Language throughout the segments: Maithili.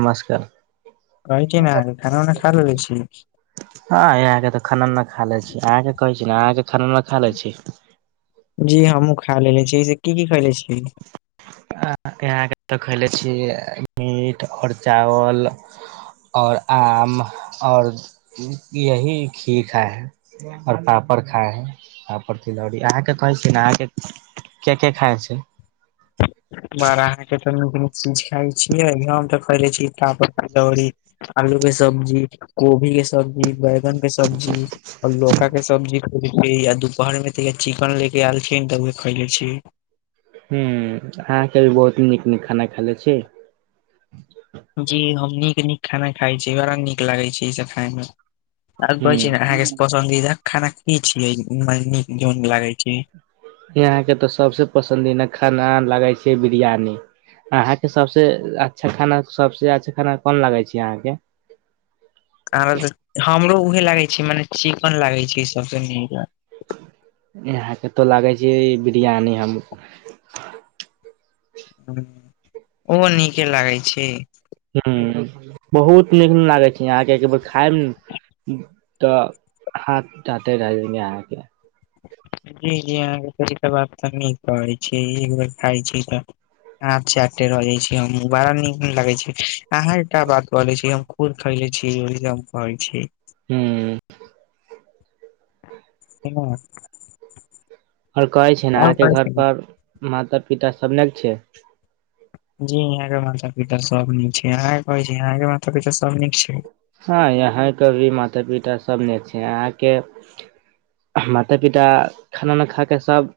नमस्कार कहै छि ना अहां के खाना उना खा लेने छीय हँ यहाँके तऽ खाना उना खा ले छी अहाँके कहै छी ने अहाँके खाना उना खा ले छी जी हमूँ खा लेलेे छियै से की की खैलने छियै अहाँके तऽ खइले छियै मीट ओर चावल और आम और यही खी खा है ओर पापड़ खाइ पापड़ तिलौरी अहाँके कहै छिय ने अहाँके के के खाय छय बारा अहाँ के तऽ नीक नीक चीज खाइ छियै हम तऽ खयले छी पापर तिलौरी आलू के सब्जी कोभी के सब्जी बैंगन के सब्जी आ लौका के दमजी खयले छी या दुपहर मे त ये चिकन ले के आयलथि त उहे खैले छी हूँ अहाँके भी बहुत नीक नीक खाना खयले छी जी हम नीक नीक खाना खाइ छी बड़ा नीक लागै छै ई सब खाय मे आ कहै छी ने अहाँके पसन्दीदा खाना की छियै नीक जौन लागे छै यहाँ केँ तऽ सबसे पसंदिदा खाना लागै छै बिरयानी अहाँकेँ सबसे अच्छा खाना सबसे अच्छा खाना कोन लागे छी अहाँकेँ [unintelligible] हमरो उहे लागे छै माने चिकन लागे छै सबसे नीक यहाँ केँ तो लागै छै बिरियानी हम हुँ ओहो नीके लागै छै हुँ बहुत नीक नऽ लागै छै यहाँ केँ एक बेर खाएब नु तऽ हाथ चाटे रह जेबै अहाँकेँ जी जी अहाँकेँ त बात तऽ निक कहै छी एक बेर खाइ छी तऽ हाथ चाटे रहै छी हम बड़ा नीक लगै छी अहाँकेँ का बात कहले छी हम खुद खाइले छी ओहि लऽ हम कहै छिये हूँ हँ आओर कहे छै नऽ अहाँ केँ कहै घर छी ने पर माता पिता सब निक छै जी यहाँ केँ माता पिता सब नीक छै अहाँ कऽ कहै छी अहाँ केँ माता पिता सब नीक छै हँ यहाँ केँ भी माता पिता सब निक छै अहाँकेँ माता पिता खाना उना खाकेँ सब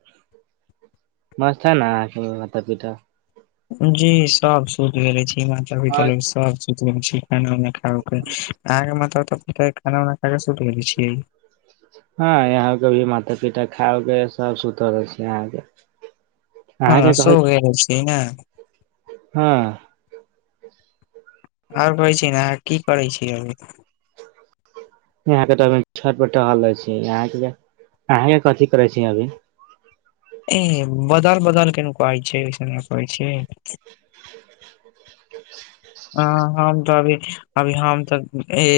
मस्त है न अहाँकेँ माता पीता जी सब सुत गेले छी माता पिता लोग सब सुत गेल छियै खाना उना खा उ कऽ अहाँ कऽ माता पिता तऽ खाना उना खा कऽ सुत गेल छिये हँ यहाँ केँ भी माता पिता खा उ केँ सब सुतल छै अहाँकेँ हँ सो गेल छी नऽ हँ आओर कहै छी नऽ अहाँ कि करै छी अभी अभि अहाँ केँ तऽ अभि हम छत पर टहल रहै छियै यहाँ केँ तऽ अहाँ केँ कथी करे छी अभी ए बदल बदल के नु कहै छै आइसे नऽ कहै छै [inaudible] अ हम तऽ अभी अभी हम तऽ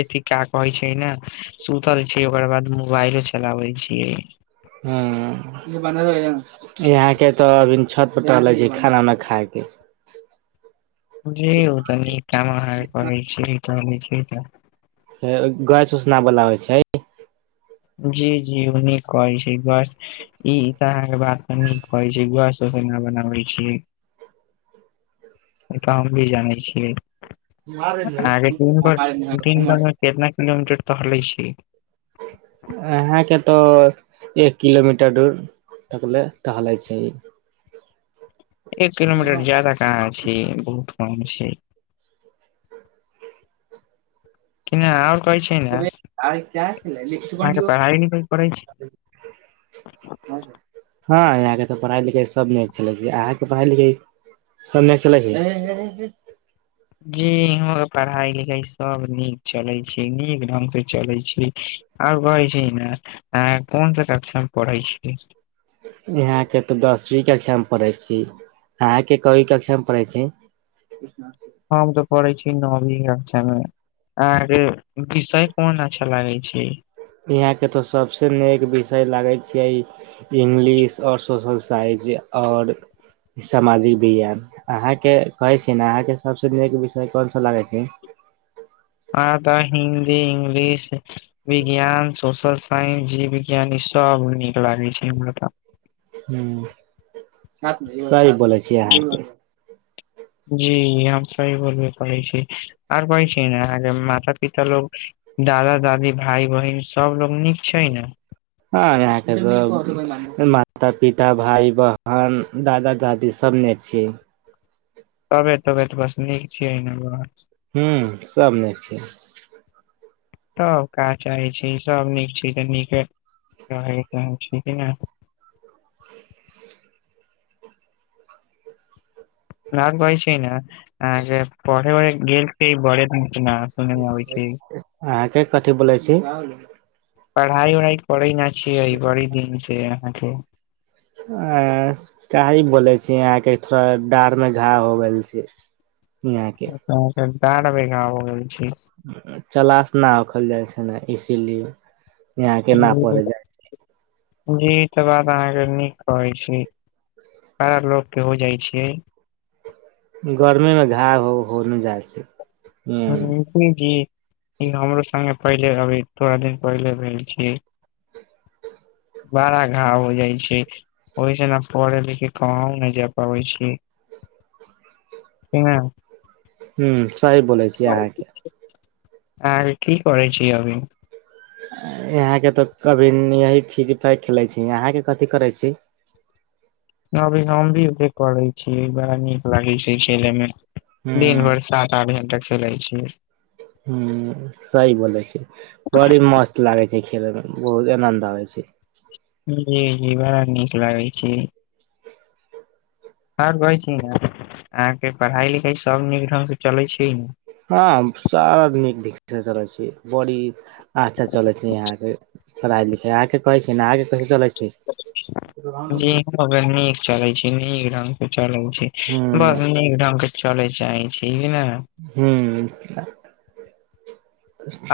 अथी का कहै छै नऽ सुतल छी ओकरा बाद मोबाइलो चलावे छियै हुँ जे बनाने रहियै जि अहाँकेँ तऽ अभी छत पर टहले छी खाना उना खा केँ जी उ तऽ नीक काम अहा केँ करै छी [unintelligible] छिये तऽ हे गैस उस नऽ बनाबई छैय। जी जी उ निक कहै छै बस। ई त अहाँ केँ बात तऽ नीक कहै छै गैस उस नऽ बनाबे छै ई तऽ हम भी जानै छियै अहाँकेँ दिन भर दिन भर मे कितना किलोमीटर टहले छी। अहाँकेँ के तो एक किलोमीटर दूर तकले टहले छी। एक किलोमीटर जदा कहाँ छै बहुत कम छै। कि नय आओर कहै छै नऽ अहाँ केँ पढ़ाइ लिखाइ करै छी [inaudible] हँ यहाँ केँ तऽ पढ़ाइ लिखाइ सभ निक चलै छै अहाँकेँ पढ़ाइ लिखाइ। सने चलै हियै जी इहमो केँ पढ़ाई लिखाई सब नीक चलै छै नीक ढंग से चलै छी। आओर कहै छै नऽ अहाँ कोन सा कक्षा मे पढ़ै छी यहाँ केँ तो दसवी कक्षा मे पढ़े छी अहाँकेँ कई कक्षा मे पढ़े छी। कृष्णा हम तऽ पढ़ै छी नमी अक्षा मे आहाँ के विषय कोन अच्छा लागै छै। यहाँ के तो सबसे नेक विषय लागै छीयै। इंग्लिश आओर सोशल साइंज आओर। सामाजिक विज्ञान अहाँके कहै छी न अहाँके सबसँ नीक विषय कोनसा लागै छै। आहाँ तऽ हिन्दी इंग्लिश। विज्ञान सोशल साइंज जीव विज्ञान ई सब नीक लागै छै हमरात हूँ सही बोलै छिय अहाँ जी हम सही बोलबे करै छी आर कहै छी न आहाँ के माता पिता लोग। दादा दादी भाय बहिन सबलोग नीक छै ने। हँ यहाँके सब माता पिता भाय बहन दादा दादी। सब ने छियै। तबे तबे तऽ बस नीक छियै बस हूँ सब निक छै। [inaudible] त काज चाहै छी सब नीक छै तऽ नीके रहै के छी कि ने। न कहै छी न अहा पढ़ै गेल छै बरे दिन नास। अहाँके कथी बोलै छी। पढ़ाइ उढ़ाय करे ना छिय बरि दिन से अहाँके। आँ काई बोले छी यहाँके थोड़ा डाढ़ मे घा हो गेल छै। नई आहाँ के तहन त डाड़ महीना भ गेल छै। चलाश ना उखल जाइ छै न इसीलिए। यहाँ के ना हूँ पड़े जाय जी ई तऽ बात अहाँके नीक कहै छी। [unintelligible] लोक के होजाय छै गर्मी मे झाव हो होने जाइ छै। ह [unintelligible] ई हमरो संगे पहिले अभी थोड़ा दिन पहिले भेल छीयै बड़ा घाव हो जाइ छै ओईस ने पढ़े लिखे कहाँ न जाय पाबै छी ह [unintelligible] हूँ सही बौलैय छै। आँ की कहै छी अभी। यहाँ के तो कभी नियाय फ्री फायर खेलै छी यहां के कथि करे छी। अभी हम भी उहे करै छीय बड़ा नीक लागै छै खेलै मे। ह दिन भरि सात आठ घंटा खेलै छीयै हूँ सही बोले छै बड़ी मस्त लागे छै खेले मे बहुत आनंद आबे छै जी जी बड़ा नीक लागै छै आर कहै छी न अहाँके पढ़ाइ लिखाइ सब नीक ढंग से चलै छै ने हँ सारा भी नीक चलै छी बड़ी अच्छा चलै छी आहाँ के पढ़इ लिखाइ आके कहै छी न आहाँ के कैसे चलै छै जी नीक चले छै नीक ढंग से चलै छै ह बस नीक ढंग के चलय चाही छी कि नै हूँ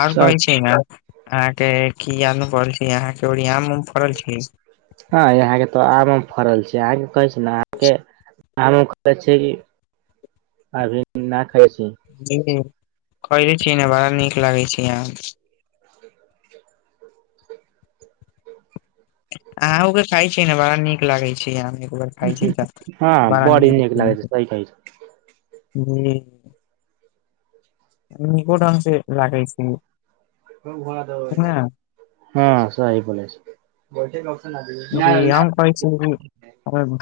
आओर कहै छी न अहाँके की यंग पड़ल छी अहाँके ओर आम फड़ल छी हँ यहाँ के तऽ आम फड़ल छै अहाँके कहै छी ने अहाँके आम [inaudible] उम खै छै अभी ना खइ ने छी [unintelligible] कइले छि न बड़ा नीक लागै छि अहां आहूँ के खााय छीयै ने बड़ा नीक लागे छै खइ छै त हँ बारा बड़ी नीक लागै निक छै सही कहै [inaudible] नीको ढंग से लागै छी [inaudible] हँ सही कहलै छै [inaudible] जी हम कहै छी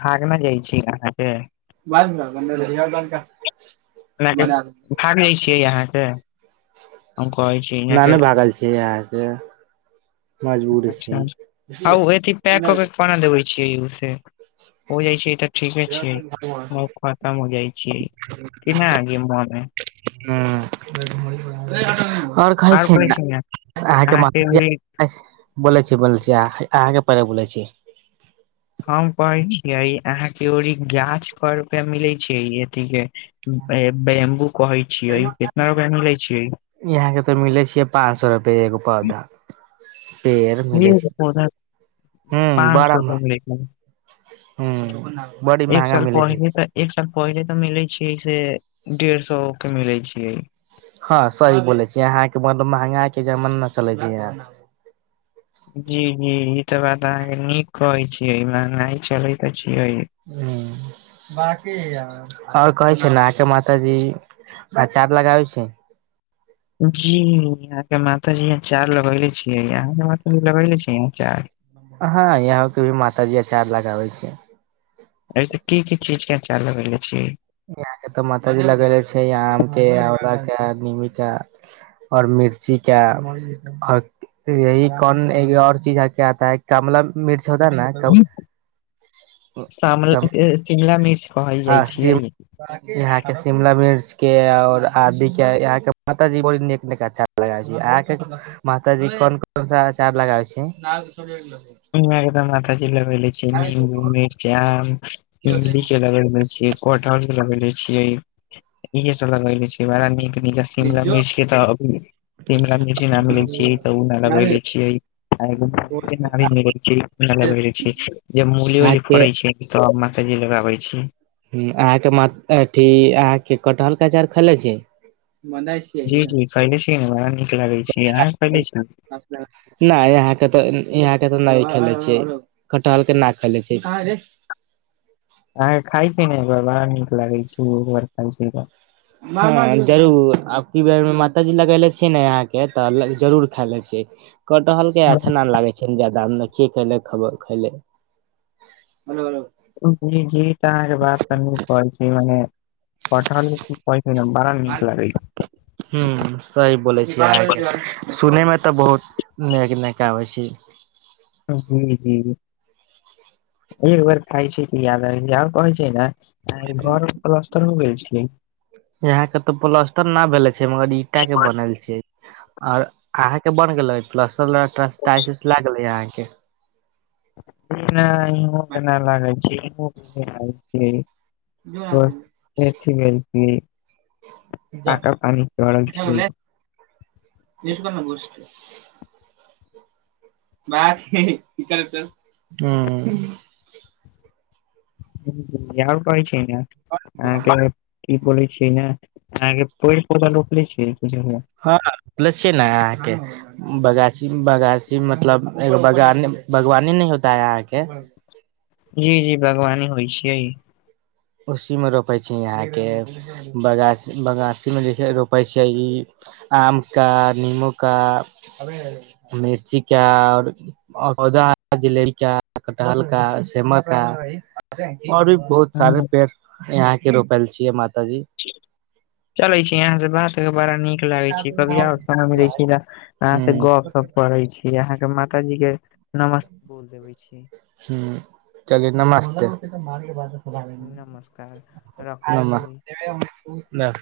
भागने जाइ छी अहाँके बाज [inaudible] भागै छियै यहाँ के हम कहै छी इहाँ के नानू भागल छियै यहाँ से [inaudible] मजबूरी छै अच्छा ओ अथिन पैक कऽ के कोना देबै छियै ओ से हो जाइ छै तऽ ठीके छै बहु खतम हो जाइ छीयै [inaudible] कि ना गी मोने [inaudible] ह और कहै छै ने अहाँके म बोलै छी बोलै छी अहाँके पेहले बोलै छी हम कहै छियै अहाँके ओरी गाछ पर मिलै छै एथ के बेमबू कहै छियै कितना रुप मे ले छिय यहां के तऽ मिले छियै पाँच सए रुपए एगो पौधा पेर मिल एक छै पौधा हूँ पाँच सौ बारामे रुपआ मिलै छै ह बड़ी एक महंगा साल मिलै छै पहिले तऽ एक साल पहले तऽ मिले छै से डेढ़ सए के मिले छीय हँ सही बोले छी यहाँके मतलब महंगा के जमाना चले छै यहा जी जी ई तऽ बात अहाँके नीक कहै छियै महंगाई चले त छियै हूँ बी और कहे छै नह के मात जी अचार लगाबै छी जी यहा के माता जी अचार लगेले छीयै यहा के म जी लगले छी ऐय अचार हँ यहां के भी माता जी अचार लगाबे छिय ऐत की की चीज के आचार लगेले छी यहाँ के तऽ माता जी लगेले छै य आम के आला के निम के और मिर्ची के [inaudible] यी कोन और चीज हके आता ह कमला मिर्च होता न [inaudible] शाम शिमला मिर्च कहल जाइ हँ छियै शिमला यहा के शिमला मिर्च के और आदि के यहा के माताजी बड़ी नीक नीक अचार आके माताजी कोन कोन सा अचार लगाबै छी इहाँ के तऽ माता जी लग लै छिय नीमबू मिरचा इमली के लगबै छिय कटहार लगेेले छियै इहे सब लगेले छी बड़ा नीक [inaudible] [inaudible] जब मूली अहाँ उली के फड़े छिये तब माता जी लगाबे छी अहाँ के अथि अहाँ के कटहल के अचाार खेनेछी कि जी जी खरले छीै ने बड़ा नीक लागैत छैय अह खइले छी नय यहाँके तऽ यहाँ के तऽ नय खइले छियै कटहल के ना खइले छियै अहाँके [unintelligible] ने बड़ा नीक लागैत छै [unintelligible] हं जरूर अब कि बैर माता जी लगेले छियै ने अहाँ के तऽ जरूर खाय ले छियई। कटहल के अच्छा न लागै छैय। [unintelligible] जी जी तऽ अहाँके बात [unintelligible] छी मने कठहल पकइत न बड़ा नीक लागै छैय। हं सही बोलै छैय छै अहाँके। सुनै मे तऽ बहुत नैग नैग आबै छैय। जी जी एक बार खाय छि कि याद आयब जएयेओर कहै छैय नैय। तैयघर पलस्तर भेल छियई यहाँ केँ ते प्लस्टर न भेले छैय मगर ईंटा के बनल छैय। और अहाँ के बन गेलेई प्लास्टर उल्सटर टायल्स लएग गेले अहाँ केँ। नाई भुख नाई लगई छैइय भुख नैइय [inaudible] [inaudible] मैंथ हेहे [inaudible] [inaudible] कि परहई छियाई पइरह त ऽ लैइछियाई ना [inaudible] बगासी बगासी मतलब ऐगो बान बागवानी नैय होता अहाँके। जी जी बागवानी होइ छियई। उसीमे रोपै छियै यहाँके बगासी बगासीमे रोपै छियै ई। आम का निंबु का मिर्ची का आओर। ओझा हेई जेलेबी का कटहल का सेमा का ओर भी बहुत सारे ह पेड़ यहां केँ रोपायल छियै माताजी। कैया लई छिई आँहासे बात कैया क अ क बड़ा निक। लागे छै कभी आओर समय मिले छैयतऽ अहाँ से हूं गप सप करे छिई। अहाँ के माताजी के नमस्ते बोल [inaudible] देवे छिये हूं चलि नमस्कार रखै छी नमस्ते। [inaudible]